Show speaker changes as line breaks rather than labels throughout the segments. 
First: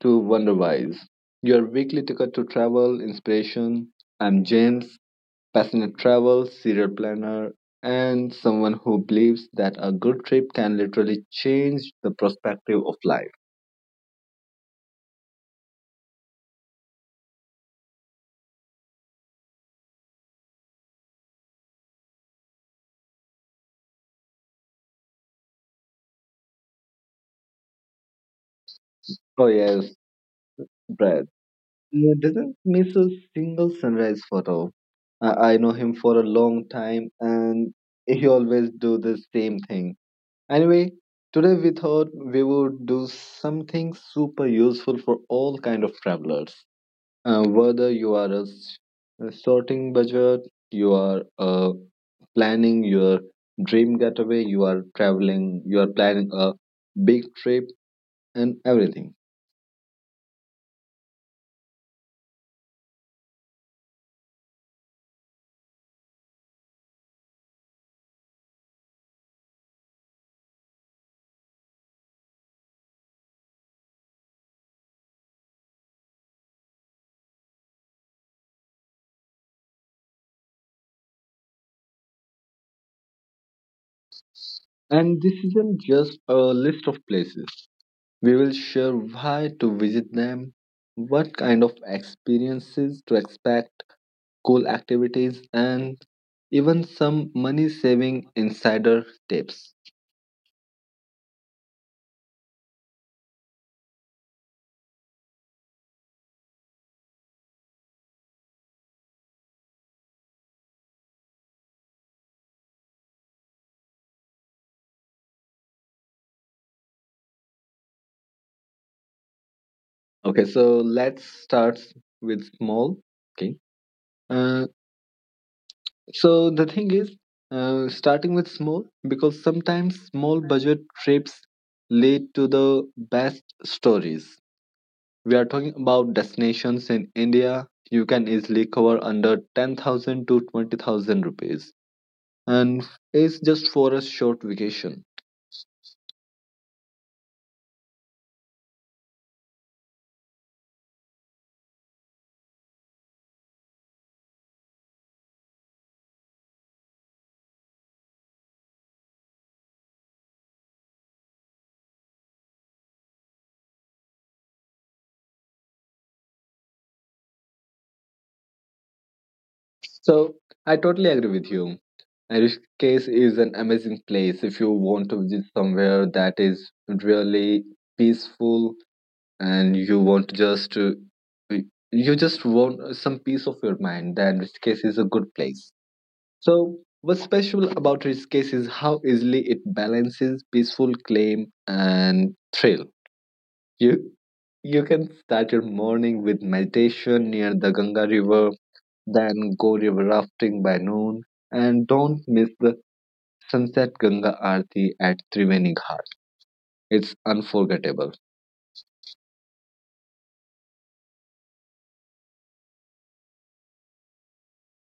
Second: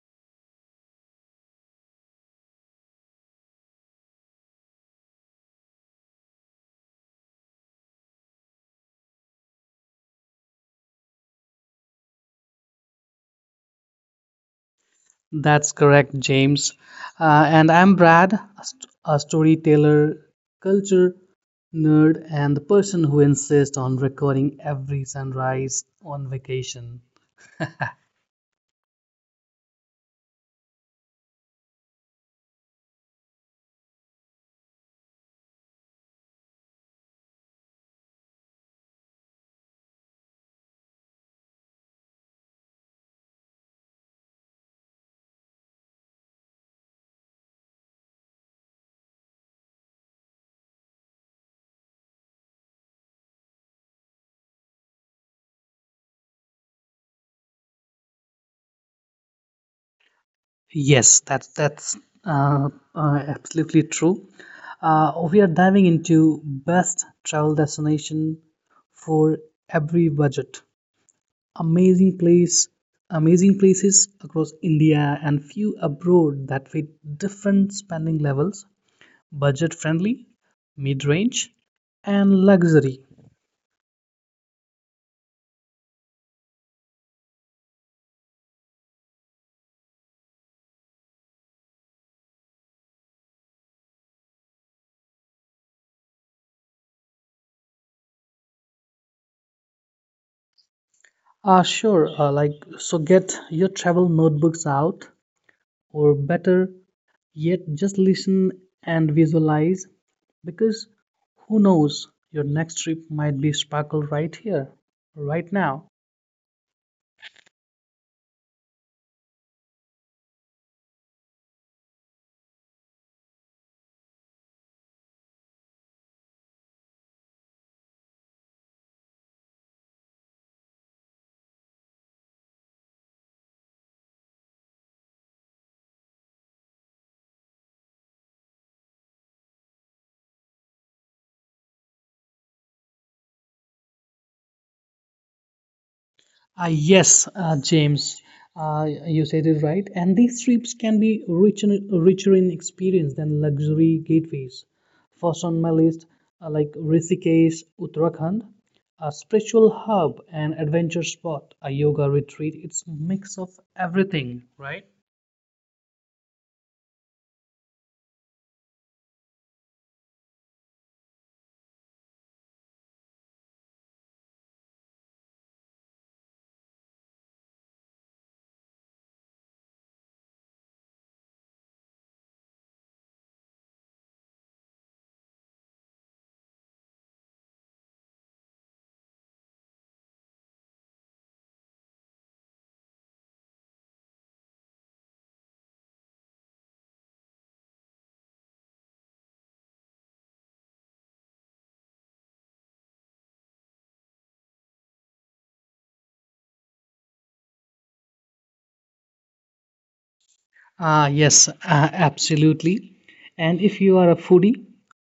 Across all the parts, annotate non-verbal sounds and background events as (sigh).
to Wonderwise, your weekly ticket to travel inspiration. I'm James, passionate travel, serial planner, and someone who believes that a good trip can literally change the perspective of life.
That's correct, James. And I'm Brad, a storyteller, culture nerd, and the person who insists on recording every sunrise on vacation.
Oh, yes, Brad. Doesn't miss a single sunrise photo. I know him for a long time, and he always do the same thing. Anyway, today we thought we would do something super useful for all kind of travelers. Whether you are a sorting budget, you are planning your dream getaway, you are traveling, you are planning a big trip and everything.
Yes, that's uh, absolutely true. We are diving into best travel destination for every budget. Amazing place, amazing places across India and few abroad that fit different spending levels. Budget friendly, mid range, and luxury.
And this isn't just a list of places. We will share why to visit them, what kind of experiences to expect, school activities, and even some money saving insider tips.
Ah, sure. So get your travel notebooks out, or better yet, just listen and visualize because who knows, your next trip might be sparkled right here, right now.
Okay, so let's start with small. Okay, uh, so the thing is, starting with small because sometimes small budget trips lead to the best stories. We are talking about destinations in India you can easily cover under 10,000 to 20,000 rupees, and it's just for a short vacation.
Yes, James, you said it right. And these trips can be rich richer in experience than luxury gateways. First on my list, like Rishikesh, Uttarakhand, a spiritual hub and adventure spot, a yoga retreat. It's mix of everything, right?
So I totally agree with you. And Rishikesh is an amazing place if you want to visit somewhere that is really peaceful and you want to just you just want some peace of your mind. Then Rishikesh is a good place. So what's special about Rishikesh is how easily it balances peaceful claim and thrill. You you can start your morning with meditation near the Ganga River then go river rafting by noon, and don't miss the sunset Ganga Aarti at Triveni Ghat. It's unforgettable.
Ah, yes, absolutely. And if you are a foodie,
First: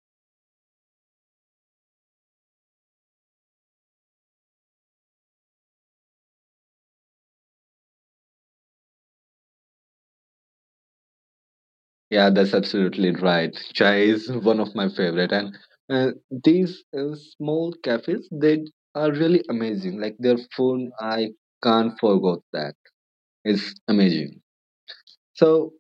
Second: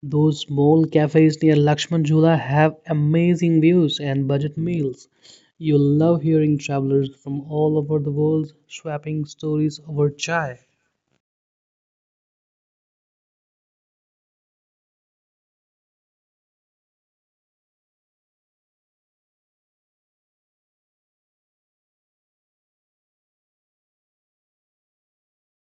those small cafes near Lakshman Jhula have amazing views and budget meals. You'll love hearing travelers from all over the world swapping stories over chai.
Yeah, that's absolutely right. Chai is one of my favorite, and uh, these small cafes they are really amazing. Like their food, I can't forget that. It's amazing. So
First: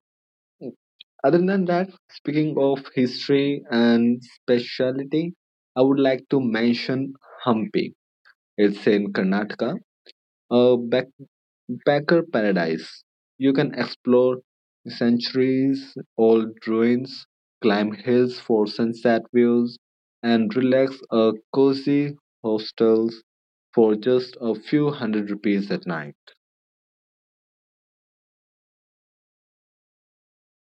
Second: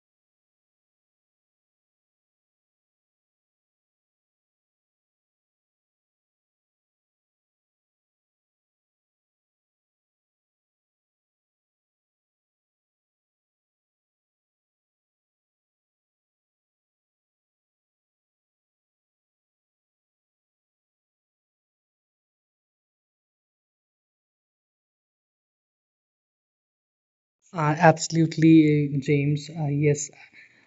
other than that, speaking of history and speciality, I would like to mention Hampi. It's in Karnataka, a backpacker paradise. You can explore centuries old ruins, climb hills for sunset views, and relax at cozy hostels for just a few hundred rupees at night.
Absolutely, James. Yes.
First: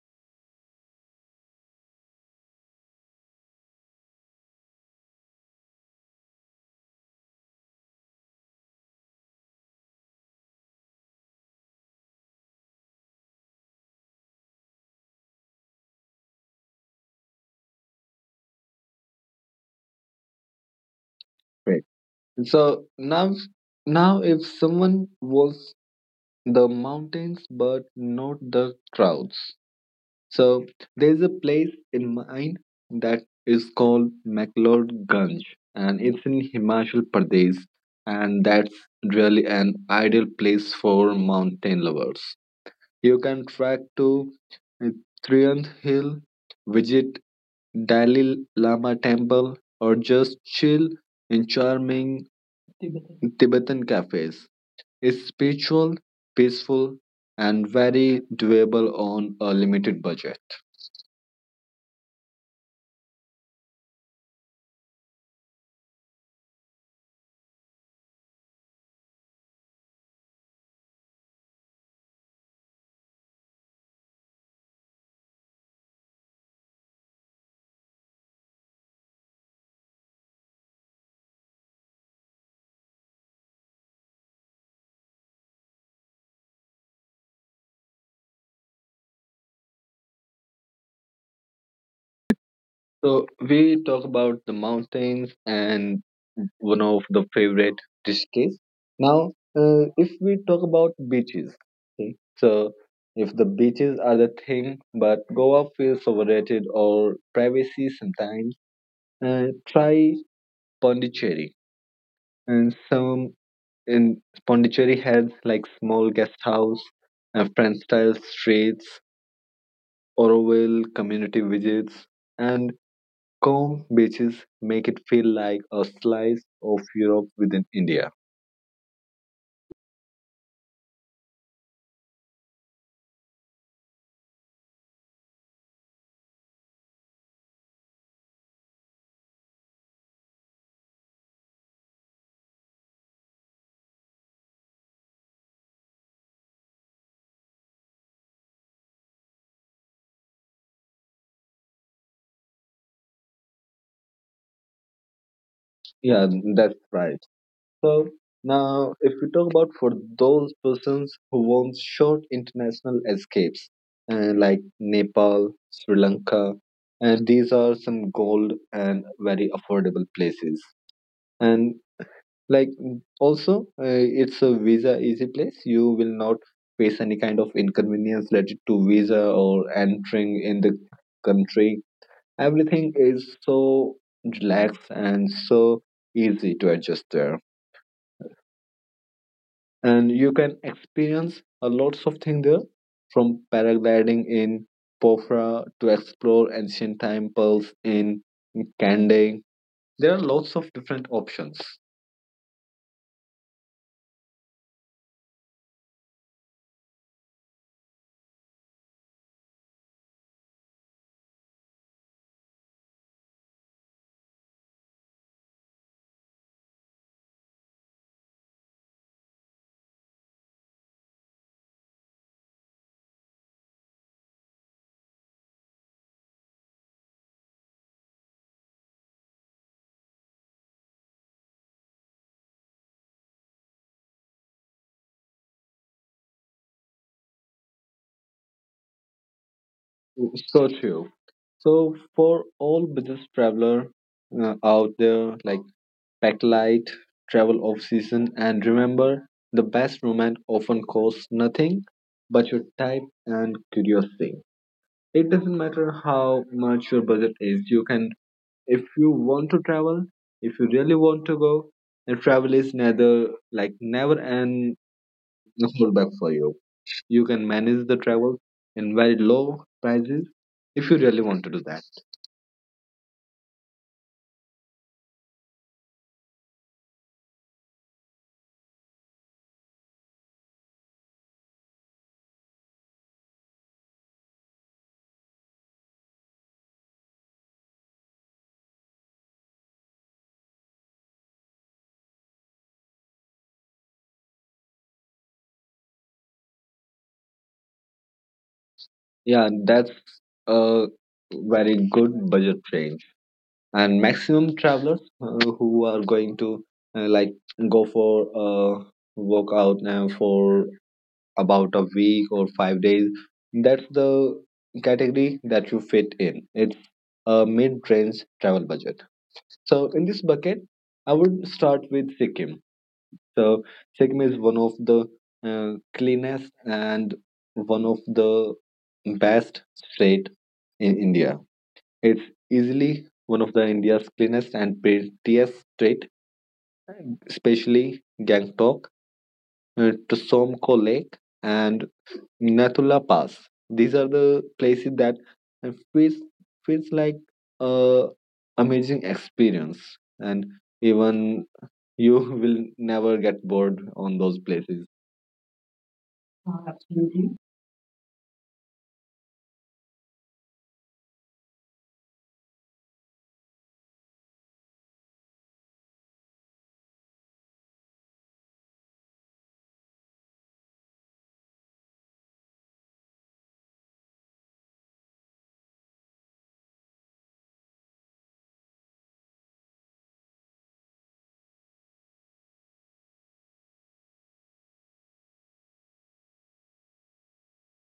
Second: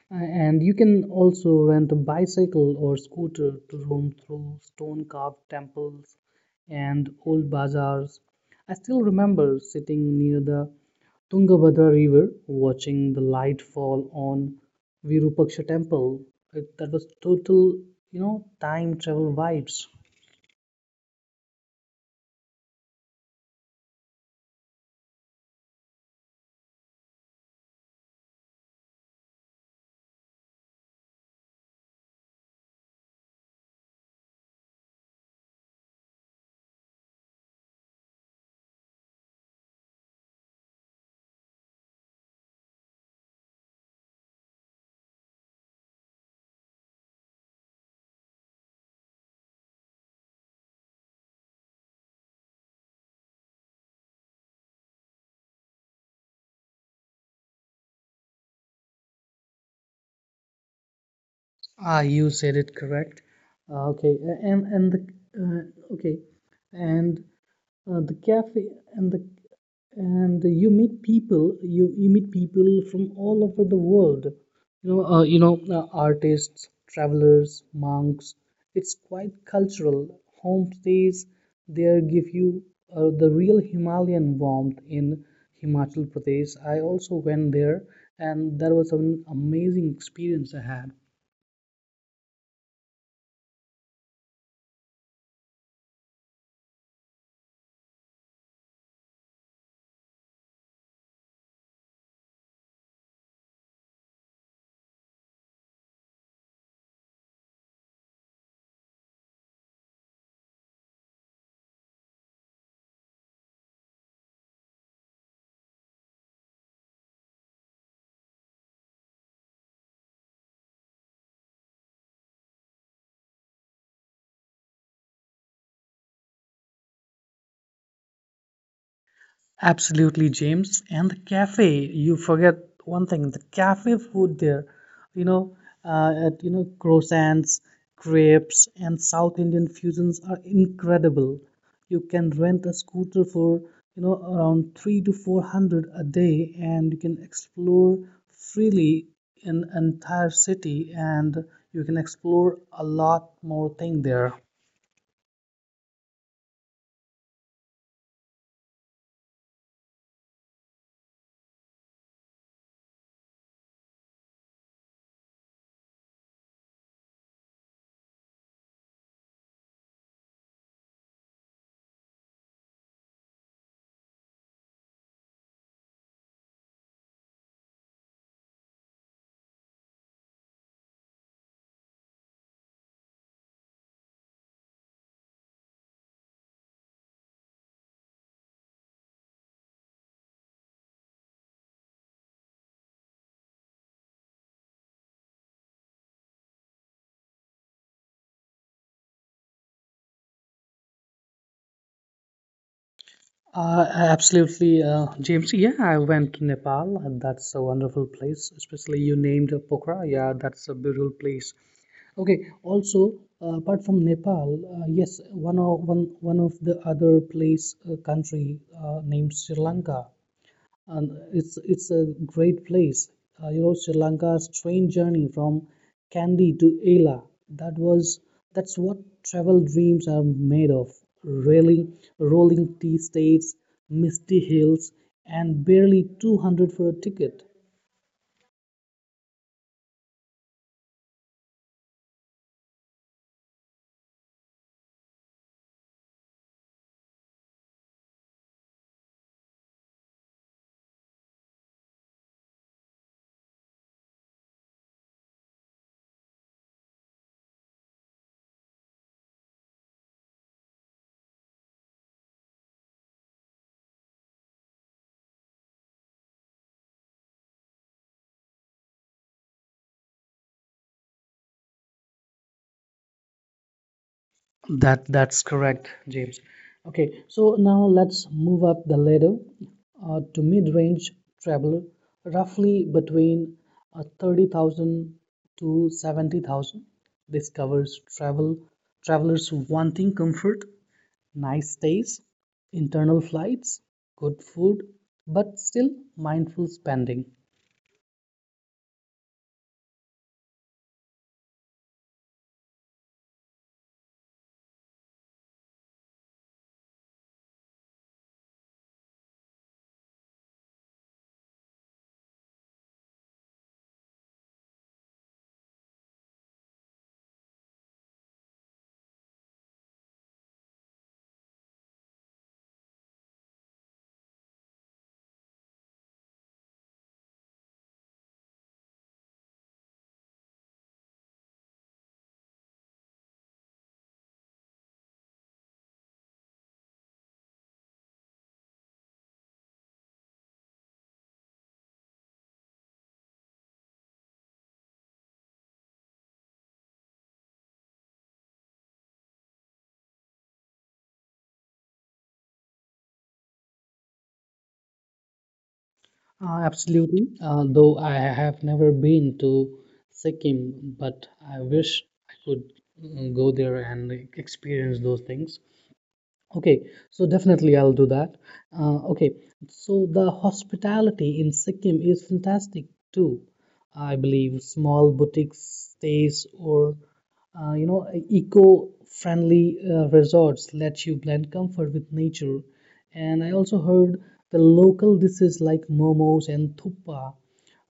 And you can also rent a bicycle or scooter to roam through stone carved temples and old bazaars. I still remember sitting near the Tungabhadra River, watching the light fall on Virupaksha temple. That was total, you know, time travel vibes.
Right. So now, if someone wants the mountains but not the crowds, so there's a place in mine that is called McLeodganj, and it's in Himachal Pradesh, and that's really an ideal place for mountain lovers. You can trek to Triand Hill, visit Dalai Lama temple, or just chill in charming Tibetan cafes. It's spiritual, peaceful and very doable on a limited budget.
Ah, you said it correct. Okay, a- and the okay, and The cafe and the and you meet people you meet people from all over the world, you know, you know, artists, travelers, monks. It's quite cultural. Homestays there give you the real Himalayan warmth. In Himachal Pradesh I also went there, and that was an amazing experience I had.
So we talk about the mountains and one of the favorite dishes. Now, if we talk about beaches, okay? So if the beaches are the thing, but Goa feels overrated or privacy sometimes, try Pondicherry. And some in Pondicherry has like small guest house, French style streets, Oroville community visits, and calm beaches make it feel like a slice of Europe within India.
Absolutely, James. And the cafe, you forget one thing, the cafe food there, you know, you know, croissants, crepes, and South Indian fusions are incredible. You can rent a scooter for, you know, around three to four hundred a day, and you can explore freely in entire city, and you can explore a lot more thing there.
Yeah, that's right. So now, if we talk about for those persons who want short international escapes, like Nepal, Sri Lanka, and these are some gold and very affordable places. And like also, it's a visa easy place. You will not face any kind of inconvenience related to visa or entering in the country, everything is so relaxed and so easy to adjust there. And you can experience a lots of things there from paragliding in Pokhara to explore ancient temples in Kandy. There are lots of different options.
Absolutely, James. Yeah, I went to Nepal, and that's a wonderful place. Especially you named Pokhara. Yeah, that's a beautiful place. Okay. Also, apart from Nepal, yes, one of the other place country named Sri Lanka, and it's a great place. You know, Sri Lanka's train journey from Kandy to Ela. That was that's what travel dreams are made of. Railing, rolling tea states, misty hills, and barely 200 for a ticket.
So true. So for all business traveler out there, like pack light, travel off season, and remember the best romance often costs nothing but your time and curiosity. It doesn't matter how much your budget is, you can, if you want to travel, if you really want to go, and travel is neither like never an holdback for you. You can manage the travel in very low prices if you really want to do that.
That's correct, James. Okay, so now let's move up the ladder to mid-range traveler, roughly between 30,000 to 70,000. This covers travelers wanting comfort, nice stays, internal flights, good food, but still mindful spending.
Yeah, that's a very good budget train. And maximum travelers who are going to like go for a workout for about a week or 5 days, that's the category that you fit in. It's a mid-range travel budget. So in this bucket I would start with Sikkim. So Sikkim is one of the cleanest and one of the best state in India. It's easily one of the India's cleanest and prettiest streets, especially Gangtok, Tsomko Lake, and Nathula Pass. These are the places that feels feels like a amazing experience, and even you (laughs) will never get bored on those places.
Absolutely. Though I have never been to Sikkim, but I wish I could go there and like, experience those things. Okay, so definitely I'll do that. Uh, okay, so the hospitality in Sikkim is fantastic too. I believe small boutique stays or you know eco-friendly resorts let you blend comfort with nature. And I also heard the local dishes like momos and thuppa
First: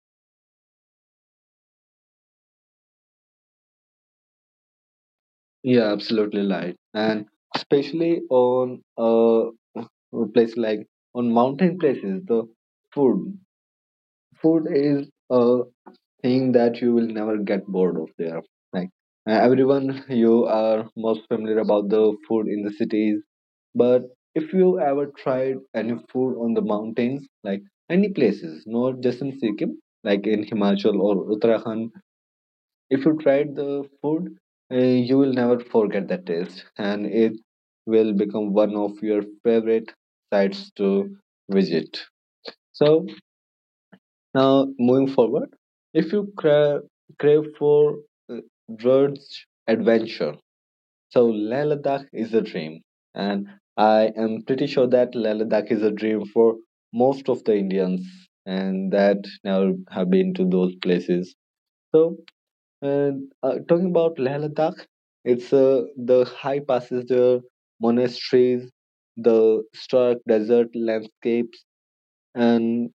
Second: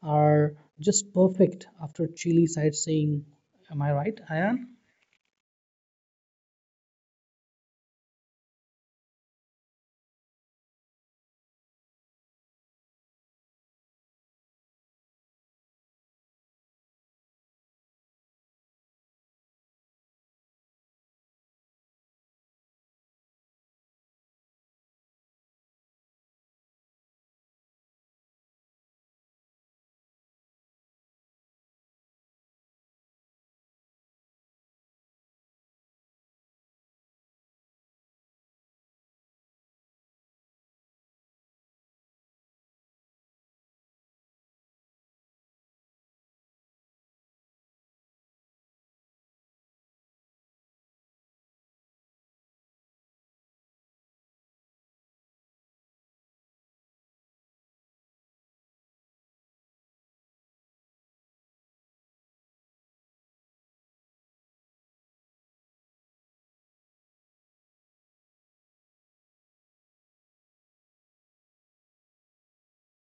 are just perfect after chilly sightseeing. Am I right, Ayan?
Yeah, absolutely right, and especially on a place like on mountain places, the food food is a thing that you will never get bored of there. Like everyone, you are most familiar about the food in the cities, but if you ever tried any food on the mountains, like any places, not just in Sikkim, like in Himachal or Uttarakhand, if you tried the food, you will never forget that taste, and it will become one of your favorite sites to visit. So now, moving forward, if you crave for uh, Drudge adventure, so Leh Ladakh is a dream, and I am pretty sure that Leh Ladakh is a dream for most of the Indians, and that never have been to those places. So, and talking about Leh Ladakh, it's the high passes there, monasteries, the stark desert landscapes, and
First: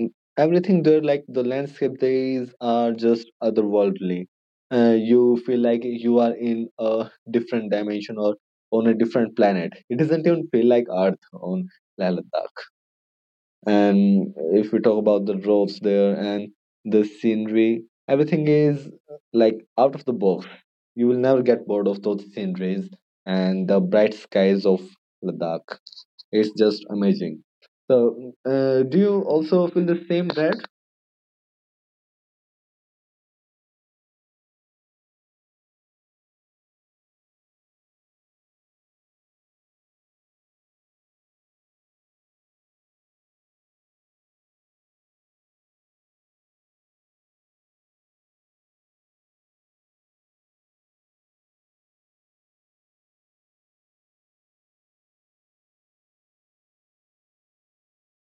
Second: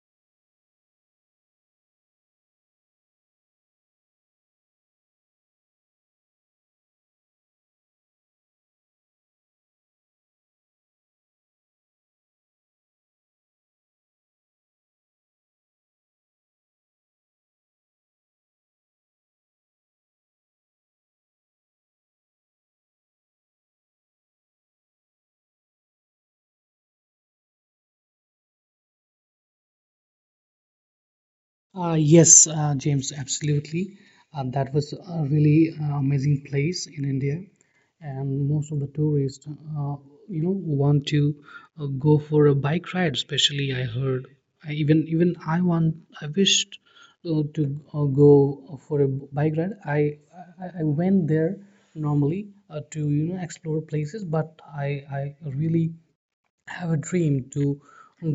Mm, everything there, like the landscape there is are just otherworldly. Uh, you feel like you are in a different dimension or on a different planet. It doesn't even feel like earth on Leh Ladakh. And if we talk about the roads there and the scenery, everything is like out of the box. You will never get bored of those sceneries, and the bright skies of Ladakh, it's just amazing. So do you also feel the same there?
Yes, James, absolutely. That was a really amazing place in India, and most of the tourists, you know, want to go for a bike ride. Especially, I heard. I even even I want. I wished to go for a bike ride. I went there normally to you know explore places, but I really I have a dream to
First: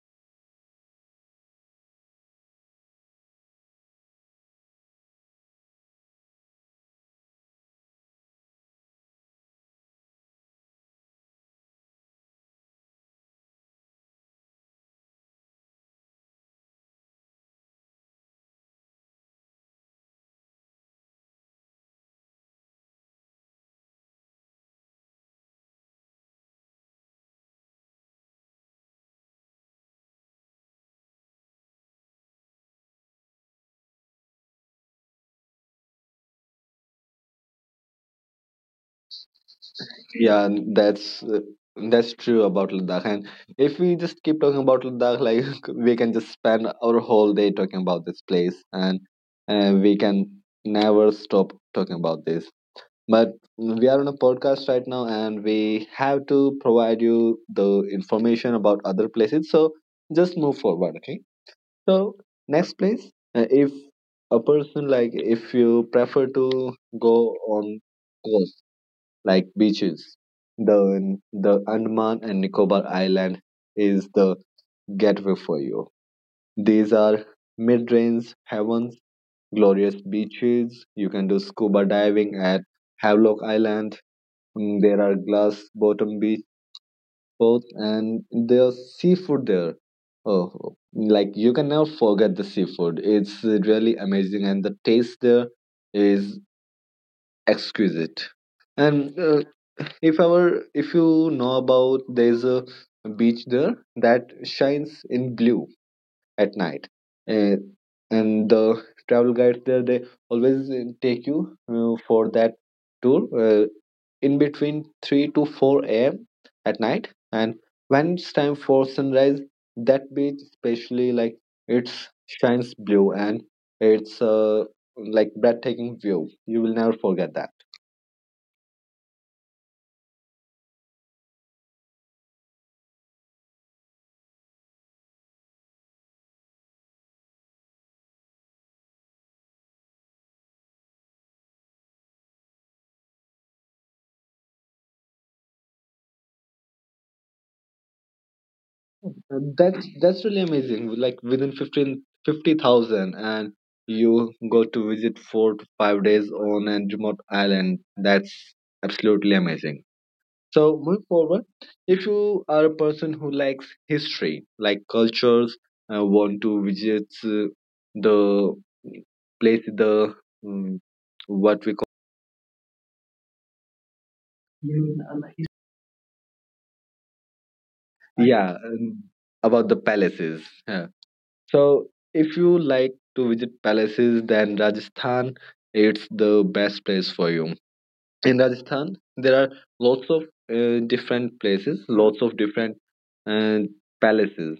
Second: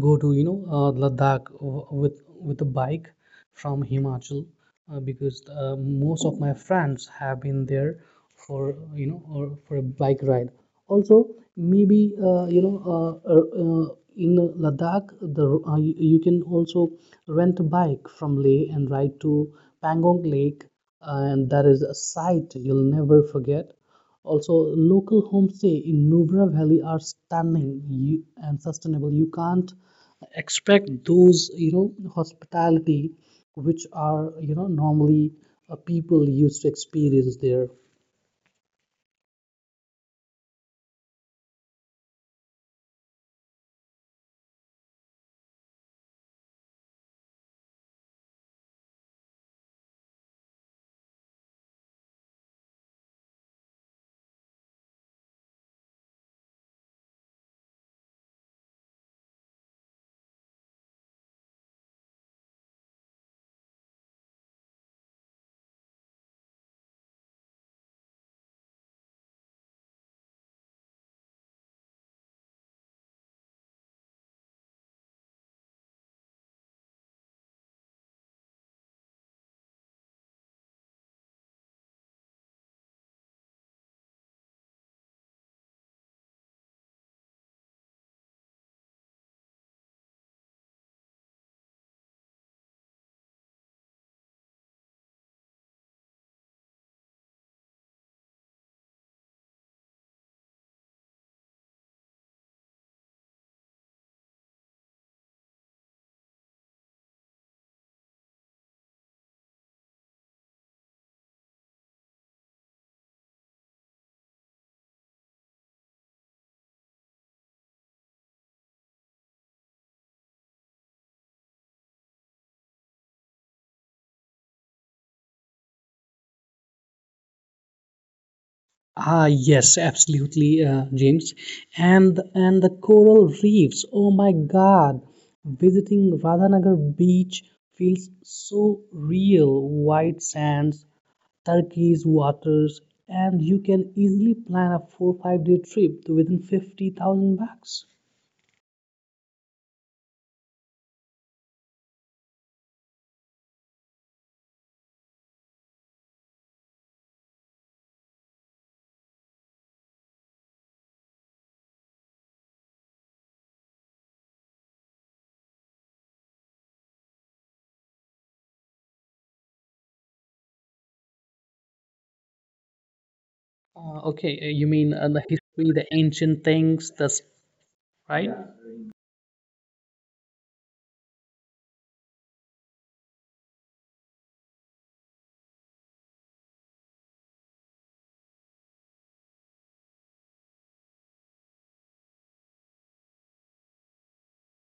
go to you know Ladakh with a bike from Himachal because most of my friends have been there for you know or for a bike ride. Also, maybe in Ladakh the you can also rent a bike from Leh and ride to Pangong Lake, and that is a sight you'll never forget. Also local homestay in Nubra Valley are stunning and sustainable. You can't expect those you know hospitality which are you know normally people used to experience there.
Yeah, and that's true about Ladakh. And if we just keep talking about Ladakh, like (laughs) we can just spend our whole day talking about this place, and we can never stop talking about this. But we are on a podcast right now, and we have to provide you the information about other places. So just move forward, okay? So next place, if a person like if you prefer to go on coast like beaches. The Andaman and Nicobar Island is the gateway for you. These are mid-range heavens, glorious beaches. You can do scuba diving at Havelock Island. There are glass bottom beach boats and there's seafood there. Oh, like you can never forget the seafood. It's really amazing and the taste there is exquisite. And if our if you know about, there's a beach there that shines in blue at night, uh, and the travel guides there, they always take you for that tour in between 3 to 4 a.m. at night, and when it's time for sunrise, that beach especially, like it's shines blue, and it's like breathtaking view, you will never forget that.
Ah, yes, absolutely, James. And the coral reefs. Oh my God, visiting Radhanagar beach feels so real. White sands, Turkey's waters, and you can easily plan a 4 or 5 day trip to within 50,000 bucks.
That's really amazing. Like within 15-50,000, and you go to visit 4 to 5 days on a remote island. That's absolutely amazing. So move forward. If you are a person who likes history, like cultures, want to visit the place, the um, what we call,
Okay, you mean the history, the ancient things, this, right? Yeah.
yeah, about the palaces. Yeah. So, if you like to visit palaces, then Rajasthan, it's the best place for you. In Rajasthan, there are lots of different places, lots of different uh, palaces,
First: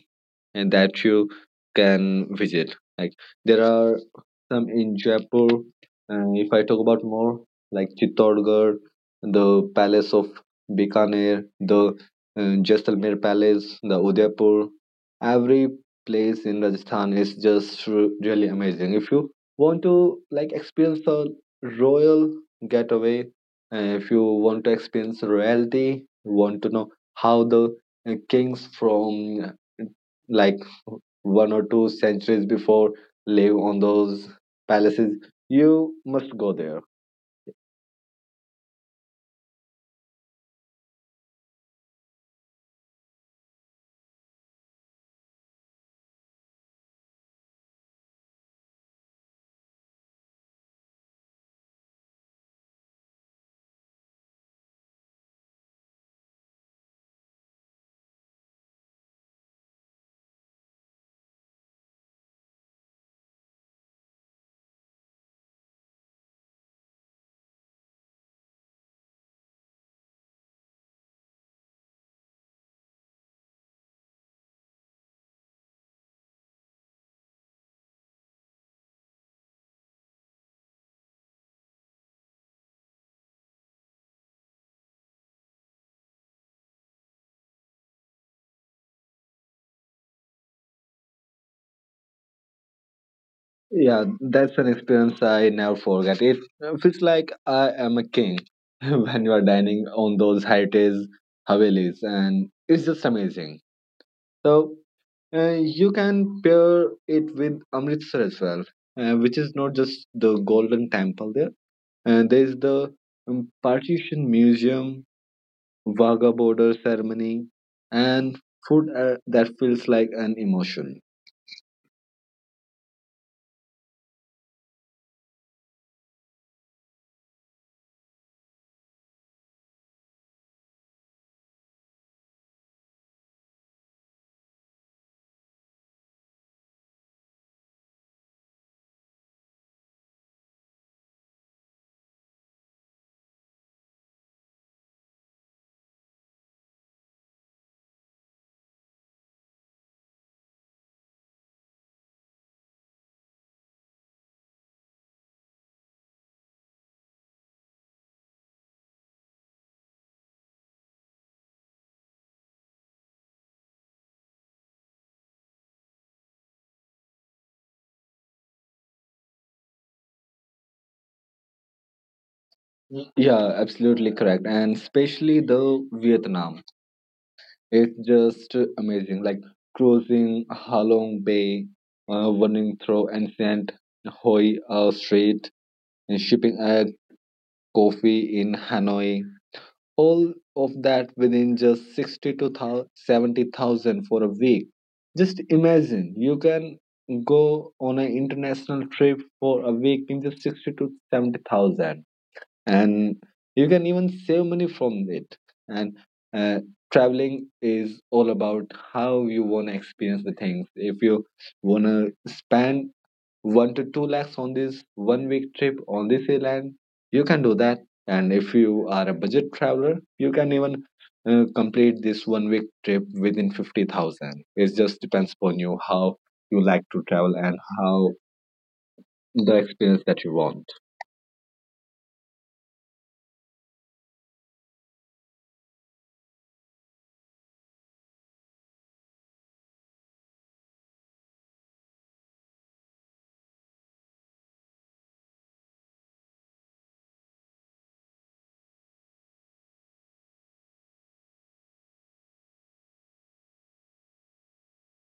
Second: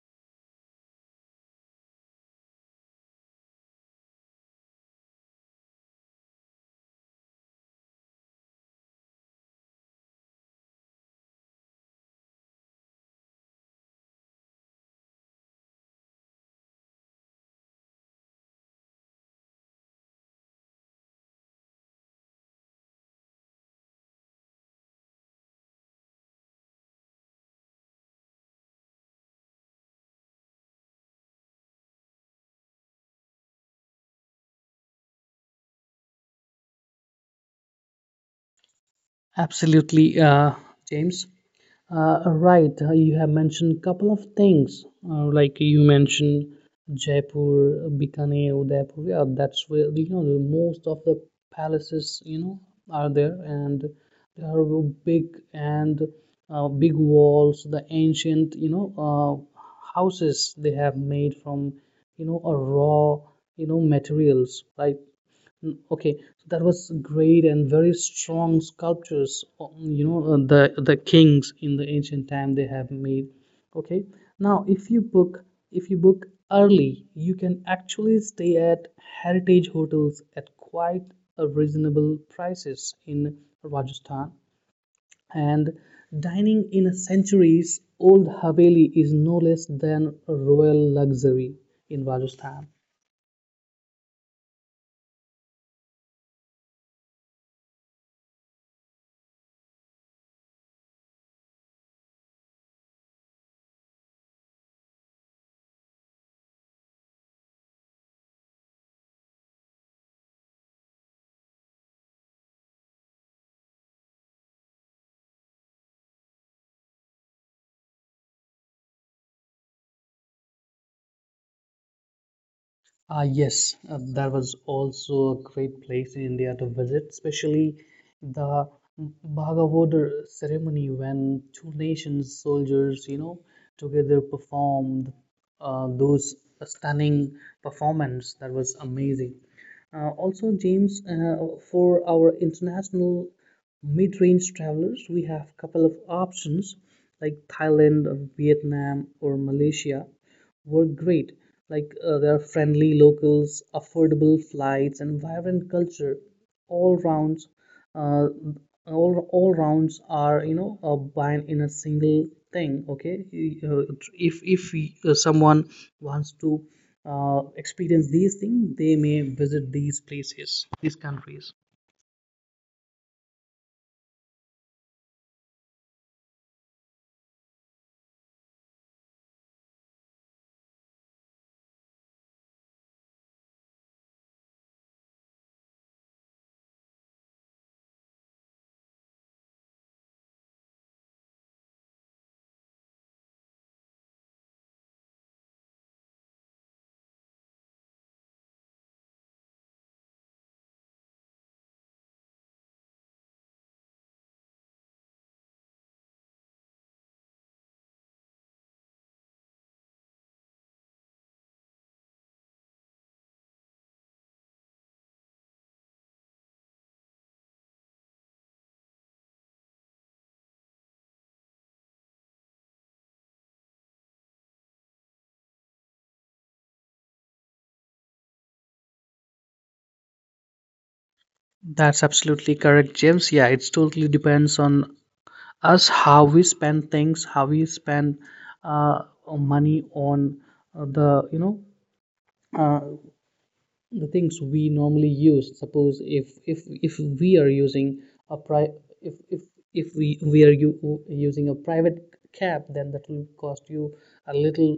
and that you can visit. Like there are some in Jaipur. If I talk about more, like Chittorgarh, the Palace of Bikaner, the Jaisalmer Palace, the Udaipur, every place in Rajasthan is just really amazing. If you want to like experience a royal getaway, if you want to experience royalty, want to know how the kings from like 1 or 2 centuries before live on those palaces, you must go there.
Absolutely, James. Right, you have mentioned couple of things, like you mentioned Jaipur, Bikaner, Udaipur. Yeah, that's where you know the most of the palaces you know are there, and they are big and big walls. The ancient you know houses they have made from you know a raw you know materials, right? Okay, so that was great and very strong sculptures. You know, the kings in the ancient time they have made. Okay, now if you book early, you can actually stay at heritage hotels at quite a reasonable prices in Rajasthan. And dining in a centuries old haveli is no less than a royal luxury in Rajasthan.
Yeah, that's an experience I never forget. It feels like I am a king (laughs) when you are dining on those heritage havelis, and it's just amazing. So uh, you can pair it with Amritsar as well, which is not just the golden temple there, and there is the partition museum, Vaga border ceremony, and food that feels like an emotion.
Ah, yes, that was also a great place in India to visit, especially the Bhagavatar ceremony when two nations, soldiers, you know, together performed those stunning performance. That was amazing. Also, James, for our international mid-range travelers, we have couple of options like Thailand, Vietnam, or Malaysia were great. Like their friendly locals, affordable flights, and vibrant culture, all rounds, uh, all rounds are you know bind in a single thing. Okay, You- if we- someone wants to experience these things, they may visit these places, these countries.
Yeah, absolutely correct. And especially the Vietnam, it's just amazing. Like cruising Halong Bay, running through ancient Hoi Street, and shipping a coffee in Hanoi. All of that within just 60 to 70,000 for a week. Just imagine, you can go on an international trip for a week in just 60 to 70,000, and you can even save money from it. And uh, traveling is all about how you want to experience the things. If you want to spend one to two lakhs on this 1 week trip on this airline, you can do that. And if you are a budget traveler, you can even complete this 1 week trip within 50,000. It just depends upon you how you like to travel and how the experience that you want.
That's absolutely correct, James. Yeah, it's totally depends on us how we spend things how we spend uh, money on the you know uh, the things we normally use. Suppose if we are using a pri- if if if we are using a private cab then that will cost you a little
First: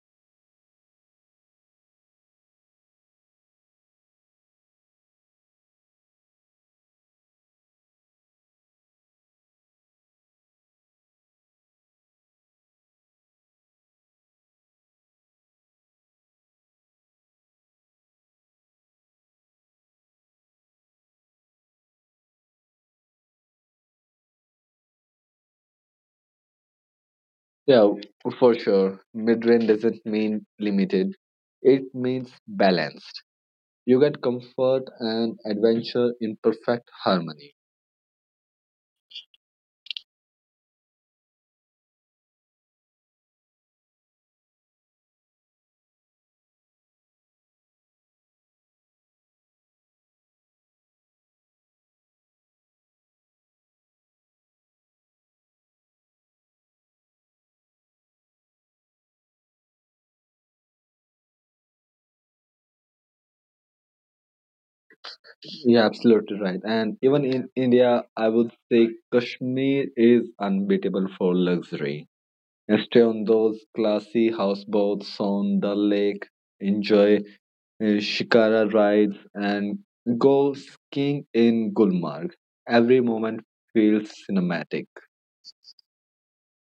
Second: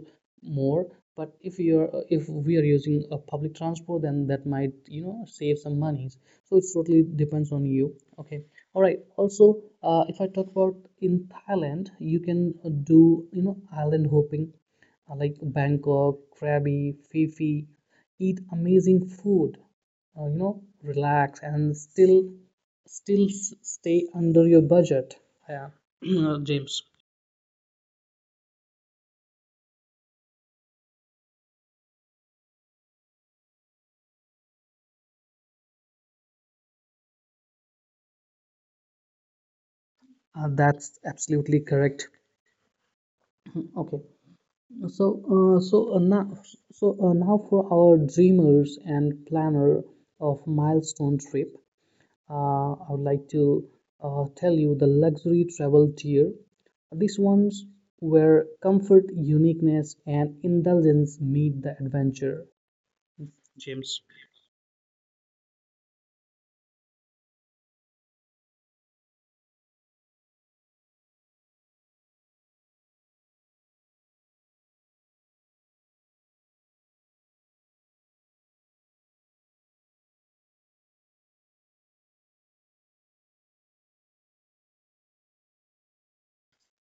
more, but if we are using a public transport then that might you know save some monies. So it totally depends on you. Okay, all right. Also if I talk about in Thailand, you can do you know island hopping, like Bangkok, Krabi, Fifi, eat amazing food, you know, relax and stay under your budget. Yeah, (clears throat) James.
Yeah, for sure. Mid range doesn't mean limited, it means balanced. You get comfort and adventure in perfect harmony.
That's absolutely correct. Okay, so uh, so uh, now now for our dreamers and planner of milestone trip. I would like to tell you the luxury travel tier. These ones where comfort, uniqueness, and indulgence meet the adventure, James.
Yeah, absolutely right. And even in India, I would say Kashmir is unbeatable for luxury. And stay on those classy houseboats on the lake, enjoy shikara rides, and go skiing in Gulmarg. Every moment feels cinematic.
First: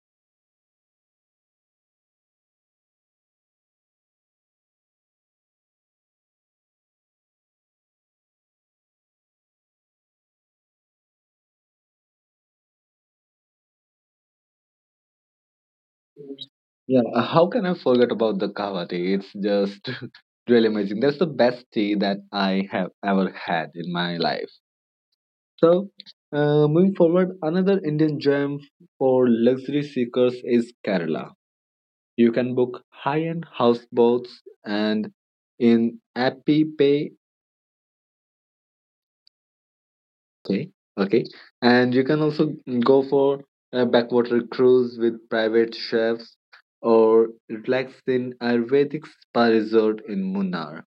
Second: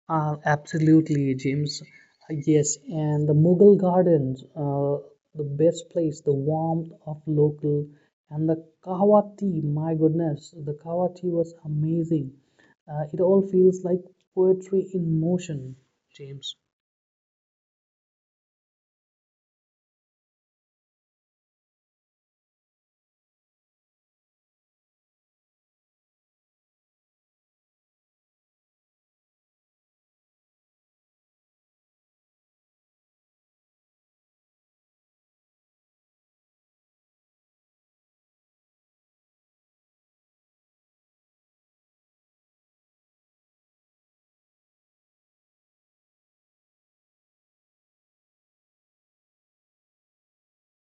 Absolutely, James. Yes, and the Mughal Gardens, the best place, the warmth of local, and the kahwa tea. My goodness, the kahwa tea was amazing. It all feels like poetry in motion, James.
Yeah, how can I forget about the kahwa tea? It's just (laughs) really amazing. That's the best tea that I have ever had in my life. So, moving forward, another Indian gem for luxury seekers is Kerala. You can book high-end houseboats and in Appy Pay, okay, okay, and you can also go for a backwater cruise with private chefs or relax in Ayurvedic spa resort in Munnar.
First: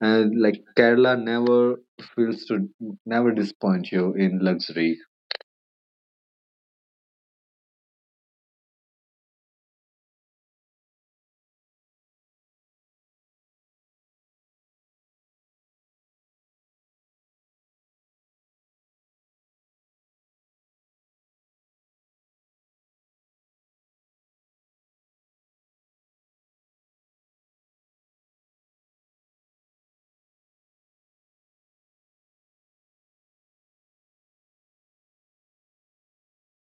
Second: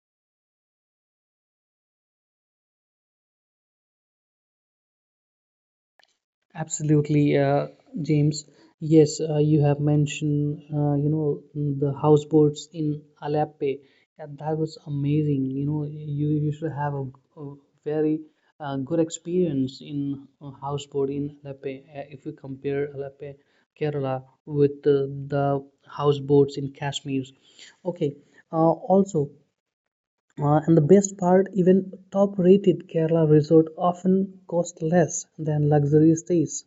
And like Kerala never feels to never disappoint you in luxury.
Absolutely, James. Yes, you have mentioned, you know, the houseboats in Alape. And that was amazing. You know, you should have a very good experience in a houseboat in Alape. If you compare Alape, Kerala, with the houseboats in Kashmir. Okay. Uh, also, and the best part, even top-rated Kerala resort often cost less than luxury stays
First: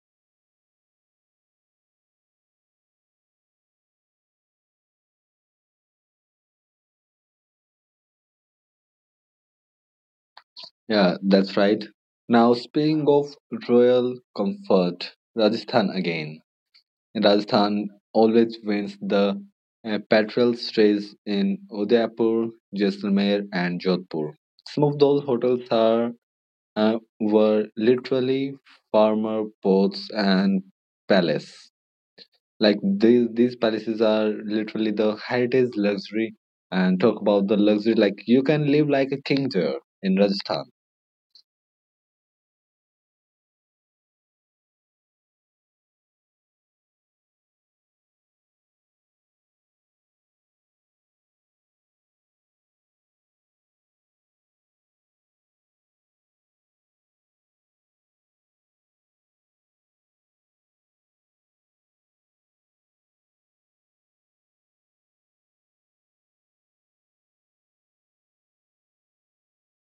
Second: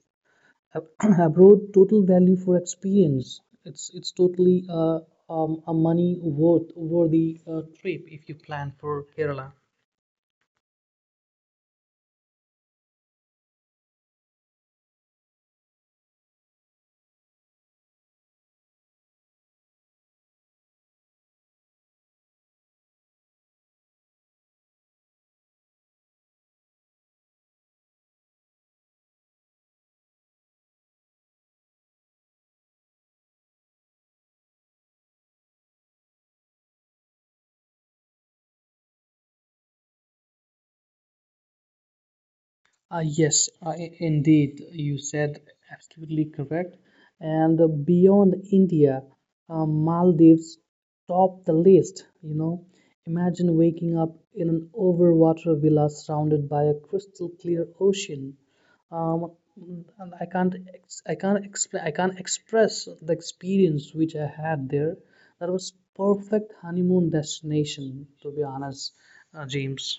(clears throat) abroad. Total value for experience, it's totally a money worth worthy trip if you plan for Kerala.
Yeah, that's right. Now, speaking of royal comfort, Rajasthan again. Rajasthan always wins the petrels race in Udaipur, Jaisalmer, and Jodhpur. Some of those hotels are were literally farmer boats and palace. Like these palaces are literally the heritage luxury. And talk about the luxury, like you can live like a king there in Rajasthan.
Yes, I, indeed, you said absolutely correct. And beyond India, Maldives top the list. You know, imagine waking up in an overwater villa surrounded by a crystal clear ocean. Um, and I can't explain, I can't express the experience which I had there. That was perfect honeymoon destination, to be honest, James.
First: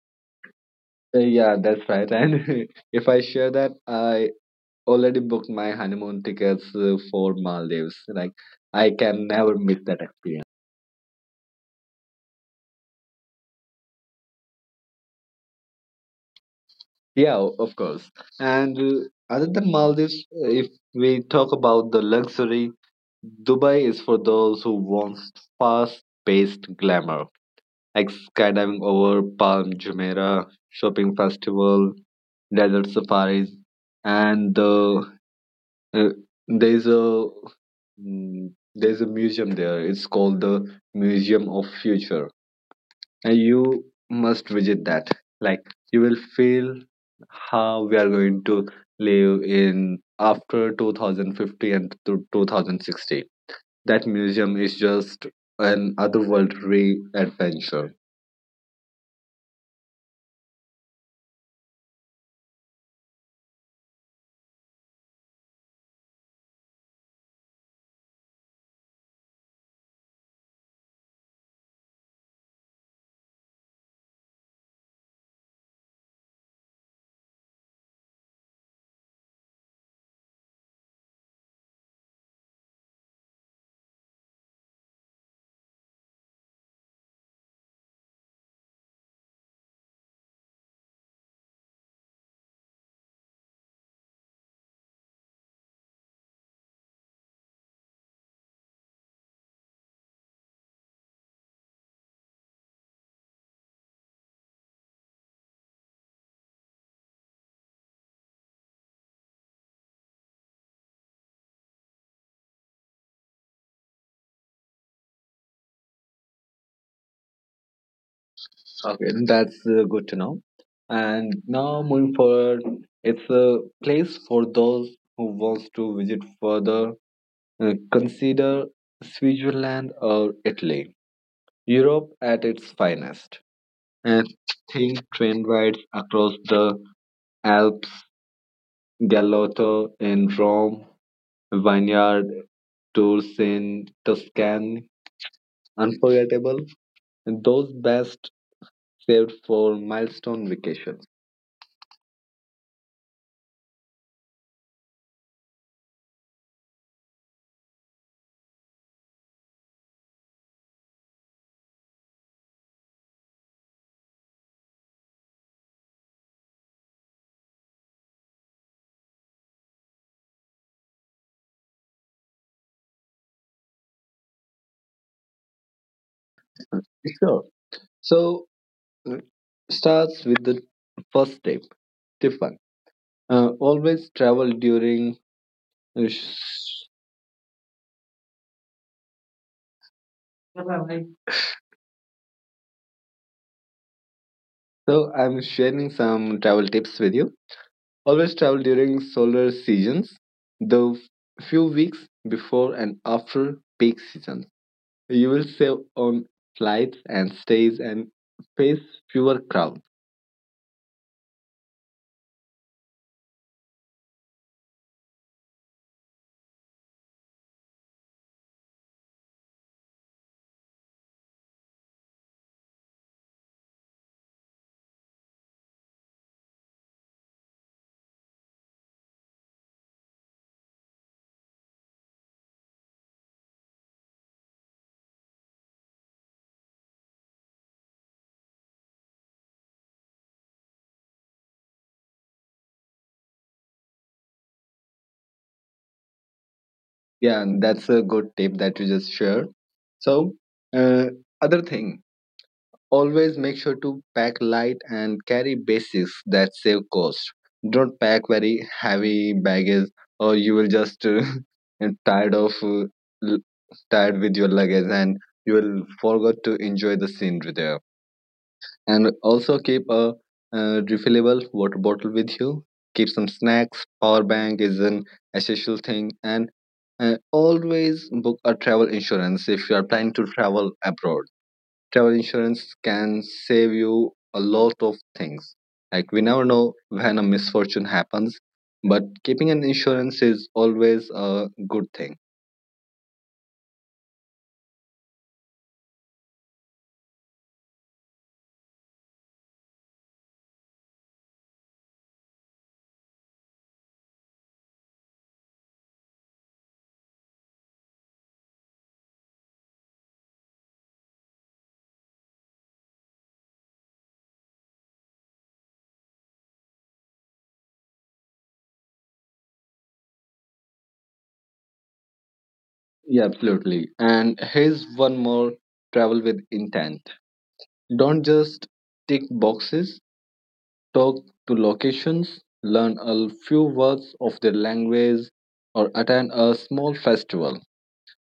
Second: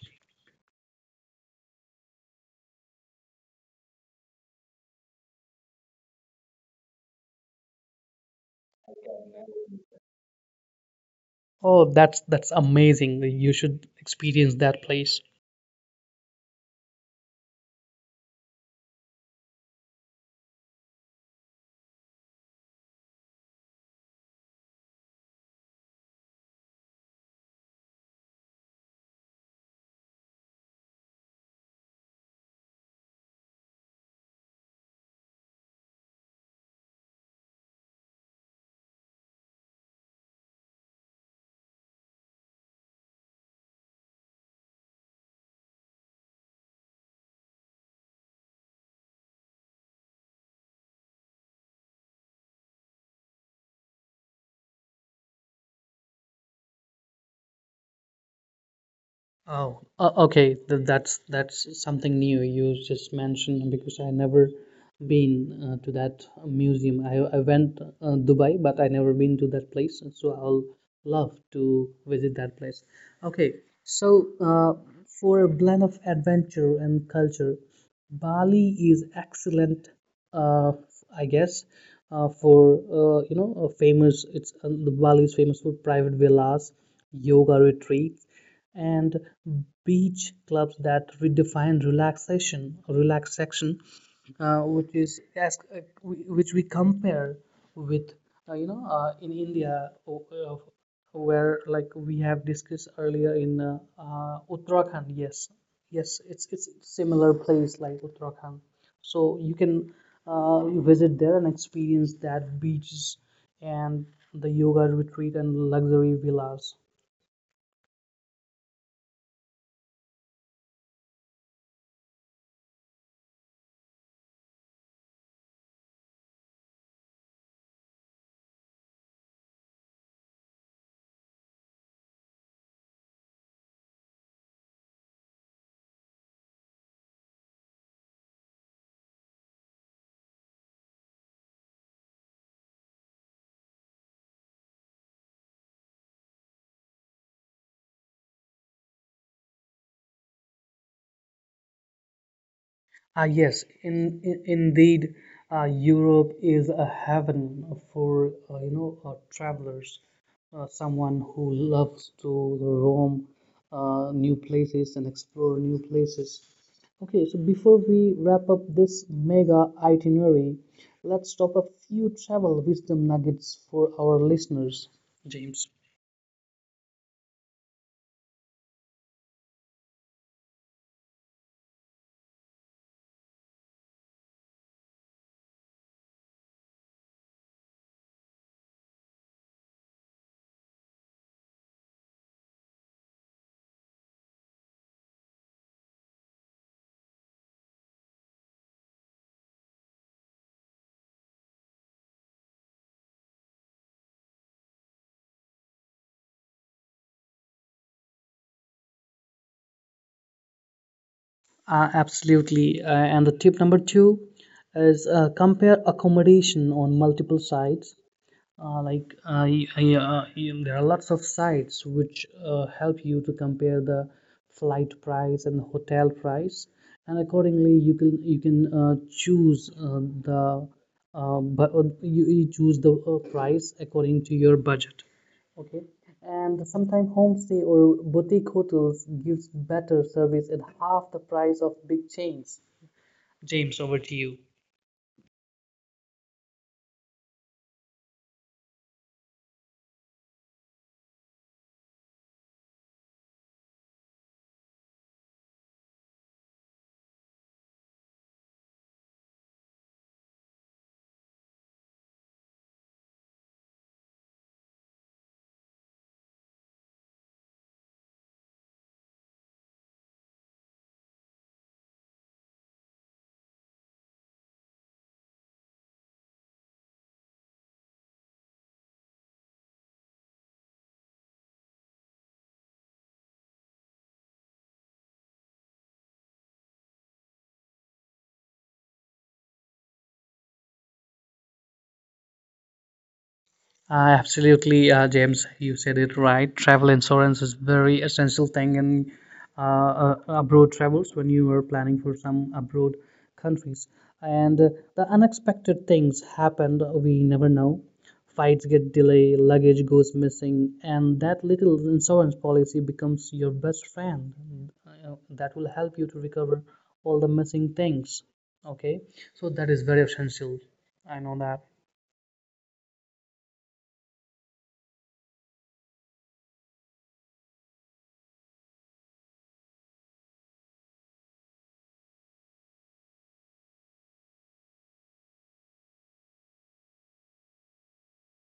Yeah, that's right. And (laughs) if I share that, I already booked my honeymoon tickets for Maldives. Like, I can never miss that experience.
Oh, that's amazing. You should experience that place.
Yeah, of course. And other than Maldives, if we talk about the luxury, Dubai is for those who want fast-paced glamour, like skydiving over Palm Jumeirah, shopping festival, desert safaris, and the Uh, there's a there's a museum there. It's called the Museum of Future, and you must visit that. Like you will feel how we are going to live in after 2050 and to 2060. That museum is just an otherworldly adventure.
That's something new you just mentioned because I never been to that museum. I went Dubai, but I never been to that place, so I'll love to visit that place. Okay, so uh, for a blend of adventure and culture, Bali is excellent. Uh, I guess for you know a famous. It's Bali is famous for private villas, yoga retreats and beach clubs that redefine relaxation, uh, which is as, uh, which we compare with in India where like we have discussed earlier in Uttarakhand. Yes, yes it's similar place like Uttarakhand, so you can uh, visit there and experience that beaches and the yoga retreat and luxury villas.
Okay, that's good to know. And now moving forward, it's a place for those who wants to visit further. Consider Switzerland or Italy, Europe at its finest. And think train rides across the Alps, Gallotto in Rome, vineyard tours in Tuscany, unforgettable. Those best saved for milestone vacations.
Ah, yes, indeed, Europe is a heaven for you know travelers, someone who loves to roam new places and explore new places. Okay, so before we wrap up this mega itinerary, let's talk a few travel wisdom nuggets for our listeners, James.
Sure. So uh, starts with the first step, Tiffany. Always travel during sh- So I'm sharing some travel tips with you. Always travel during solar seasons, the few weeks before and after peak season. You will save on flights and stays and face fewer crowds.
Absolutely. And the tip number two is compare accommodation on multiple sites. There are lots of sites which help you to compare the flight price and the hotel price, and accordingly you can choose the but you choose the price according to your budget. Okay, and sometimes homestay or boutique hotels gives better service at half the price of big chains. James, over to you.
Yeah, and that's a good tip that you just shared. So, uh, other thing, always make sure to pack light and carry basics that save cost. Don't pack very heavy baggage or you will just (laughs) and tired of l- tired with your luggage and you will forget to enjoy the scenery there. And also keep a refillable water bottle with you. Keep some snacks. Power bank is an essential thing and always book a travel insurance if you are planning to travel abroad. Travel insurance can save you a lot of things. Like we never know when a misfortune happens, but keeping an insurance is always a good thing.
Absolutely, James, you said it right. Travel insurance is very essential thing in abroad travels when you are planning for some abroad countries. And the unexpected things happen we never know. Flights get delayed, luggage goes missing, and that little insurance policy becomes your best friend. That will help you to recover all the missing things. Okay, so that is very essential. I know that.
Yeah, absolutely. And here's one more: travel with intent. Don't just tick boxes, talk to locations, learn a few words of their language, or attend a small festival.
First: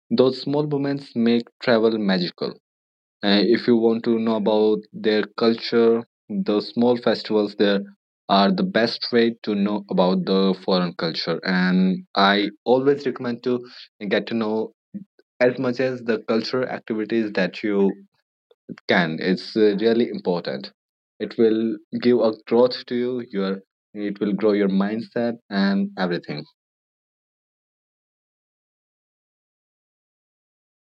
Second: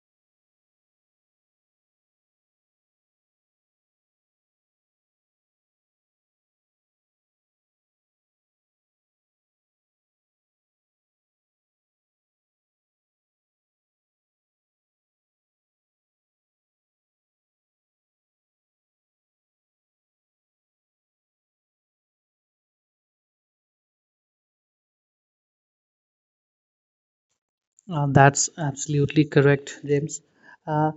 Those small moments make travel magical. And if you want to know about their culture, the small festivals there are the best way to know about the foreign culture. And I always recommend to get to know as much as the cultural activities that you can. It's really important. It will give a growth to you. Your it will grow your mindset and everything.
That's absolutely correct, James. Uh,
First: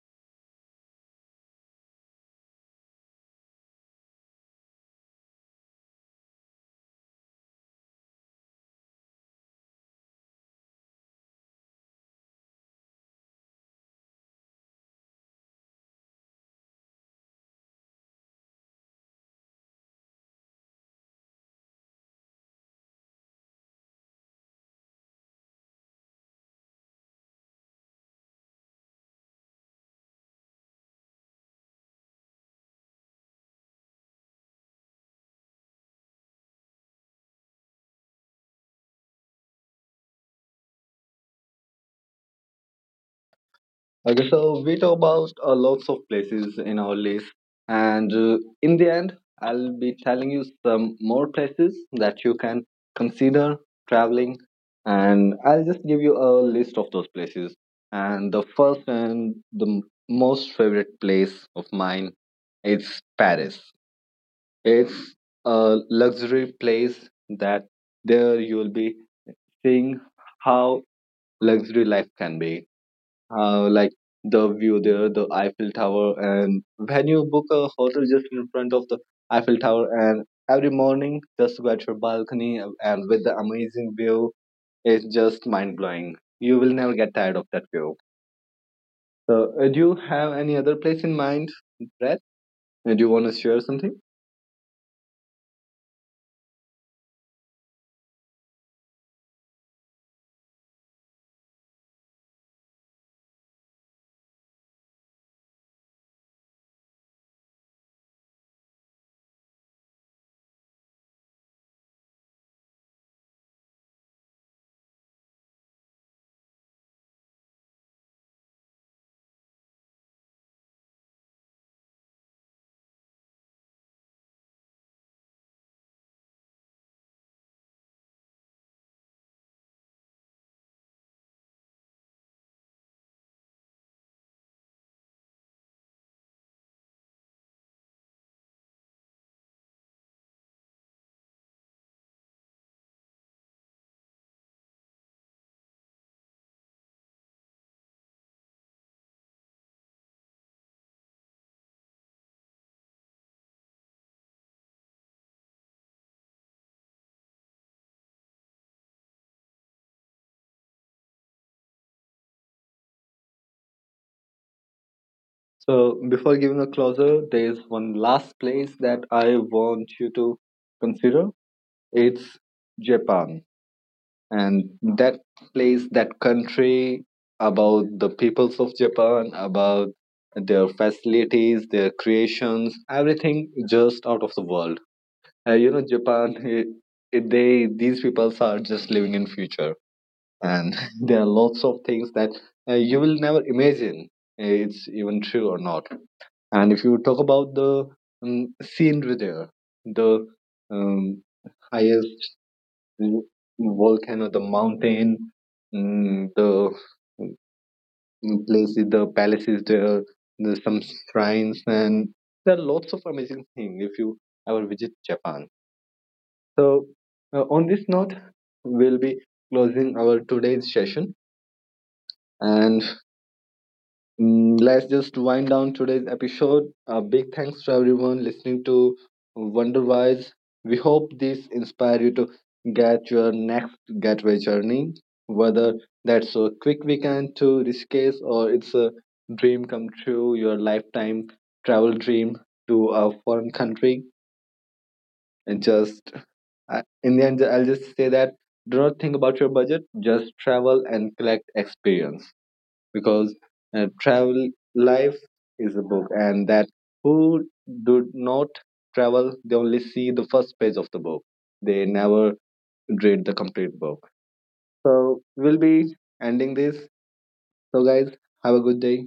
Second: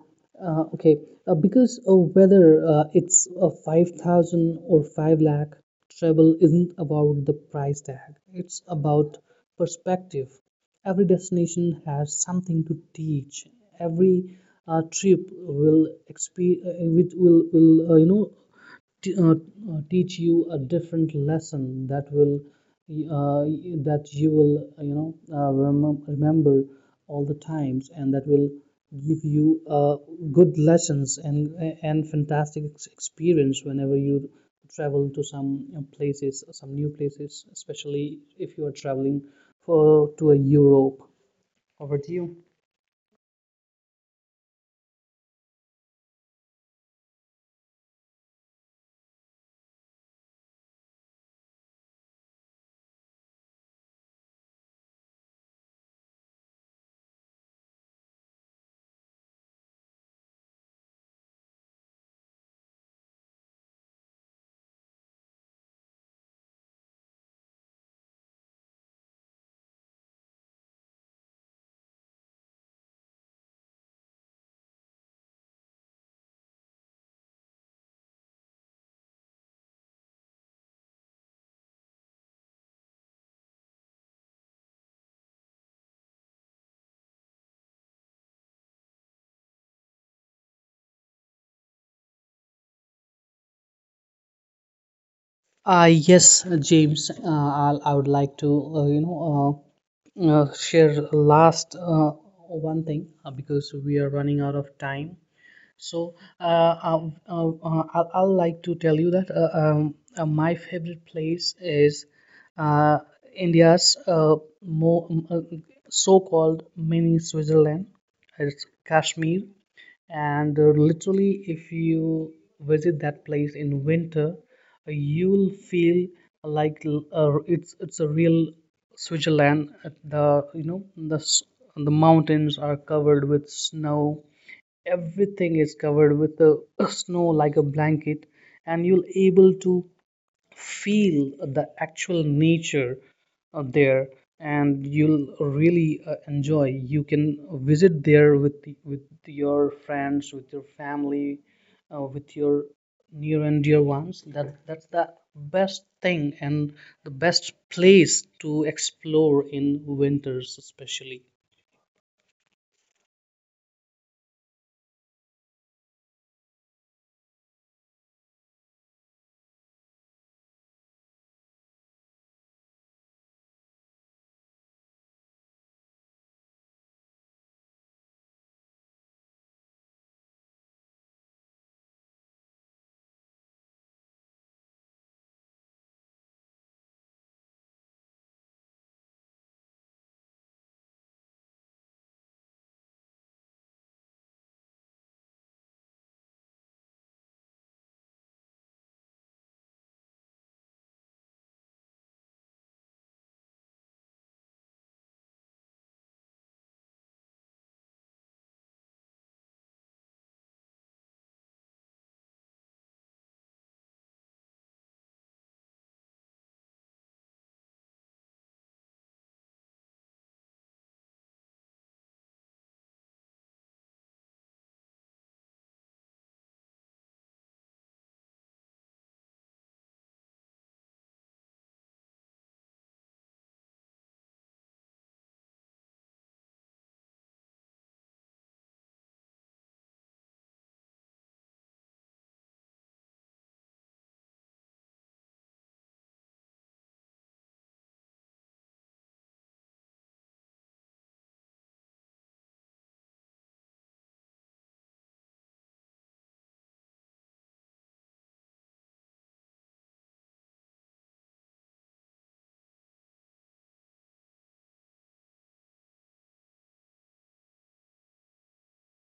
uh, okay, because of whether it's a 5,000 or 5 lakh, travel isn't about the price tag, it's about perspective. Every destination has something to teach. Every trip will exp- will you know t- uh, uh, teach you a different lesson uh, that you will you know remember all the times and that will give you uh, good lessons and fantastic experience whenever you travel to some you know, places, some new places, especially if you are traveling for to a Europe. Over to you.
Okay, so we talk about lots of places in our list, and in the end, I'll be telling you some more places that you can consider traveling, and I'll just give you a list of those places. And the first and the most favorite place of mine is Paris. It's a luxury place that there you'll be seeing how luxury life can be like the view there, the Eiffel Tower. And when you book a hotel just in front of the Eiffel Tower, and every morning just go at your balcony and with the amazing view, it's just mind blowing. You will never get tired of that view. So, do you have any other place in mind, Brad? Do you want to share something?
Yes, James, I would like to, uh, you know, share last one thing because we are running out of time. So I'll like to tell you that my favorite place is uh, India's mo- m- uh, so-called mini Switzerland. It's Kashmir, and literally, if you visit that place in winter, you'll feel like it's a real Switzerland. The you know the mountains are covered with snow. Everything is covered with the (clears throat) snow like a blanket, and you'll able to feel the actual nature there, and you'll really enjoy. You can visit there with with your friends, with your family, with your near and dear ones. That's the best thing and the best place to explore in winters especially.
So, before giving a closer, there is one last place that I want you to consider. It's Japan, and that place, that country, about the peoples of Japan, about their facilities, their creations, everything just out of the world. You know, Japan, they, these peoples are just living in future, and (laughs) there are lots of things that you will never imagine, it's even true or not. And if you talk about the scenery there, the um, highest mm, volcano, the mountain, the places, the palaces there, there's some shrines, and there are lots of amazing things if you ever visit Japan. So, on this note, we'll be closing our today's session, and let's just wind down today's episode. A big thanks to everyone listening to Wonderwise. We hope this inspire you to get your next getaway journey, whether that's a quick weekend to Rishikesh or it's a dream come true, your lifetime travel dream to a foreign country. And just in the end, I'll just say that do not think about your budget, just travel and collect experience because travel life is a book, and that who do not travel they only see the first page of the book, they never read the complete book. So we'll be ending this. So guys, have a good day.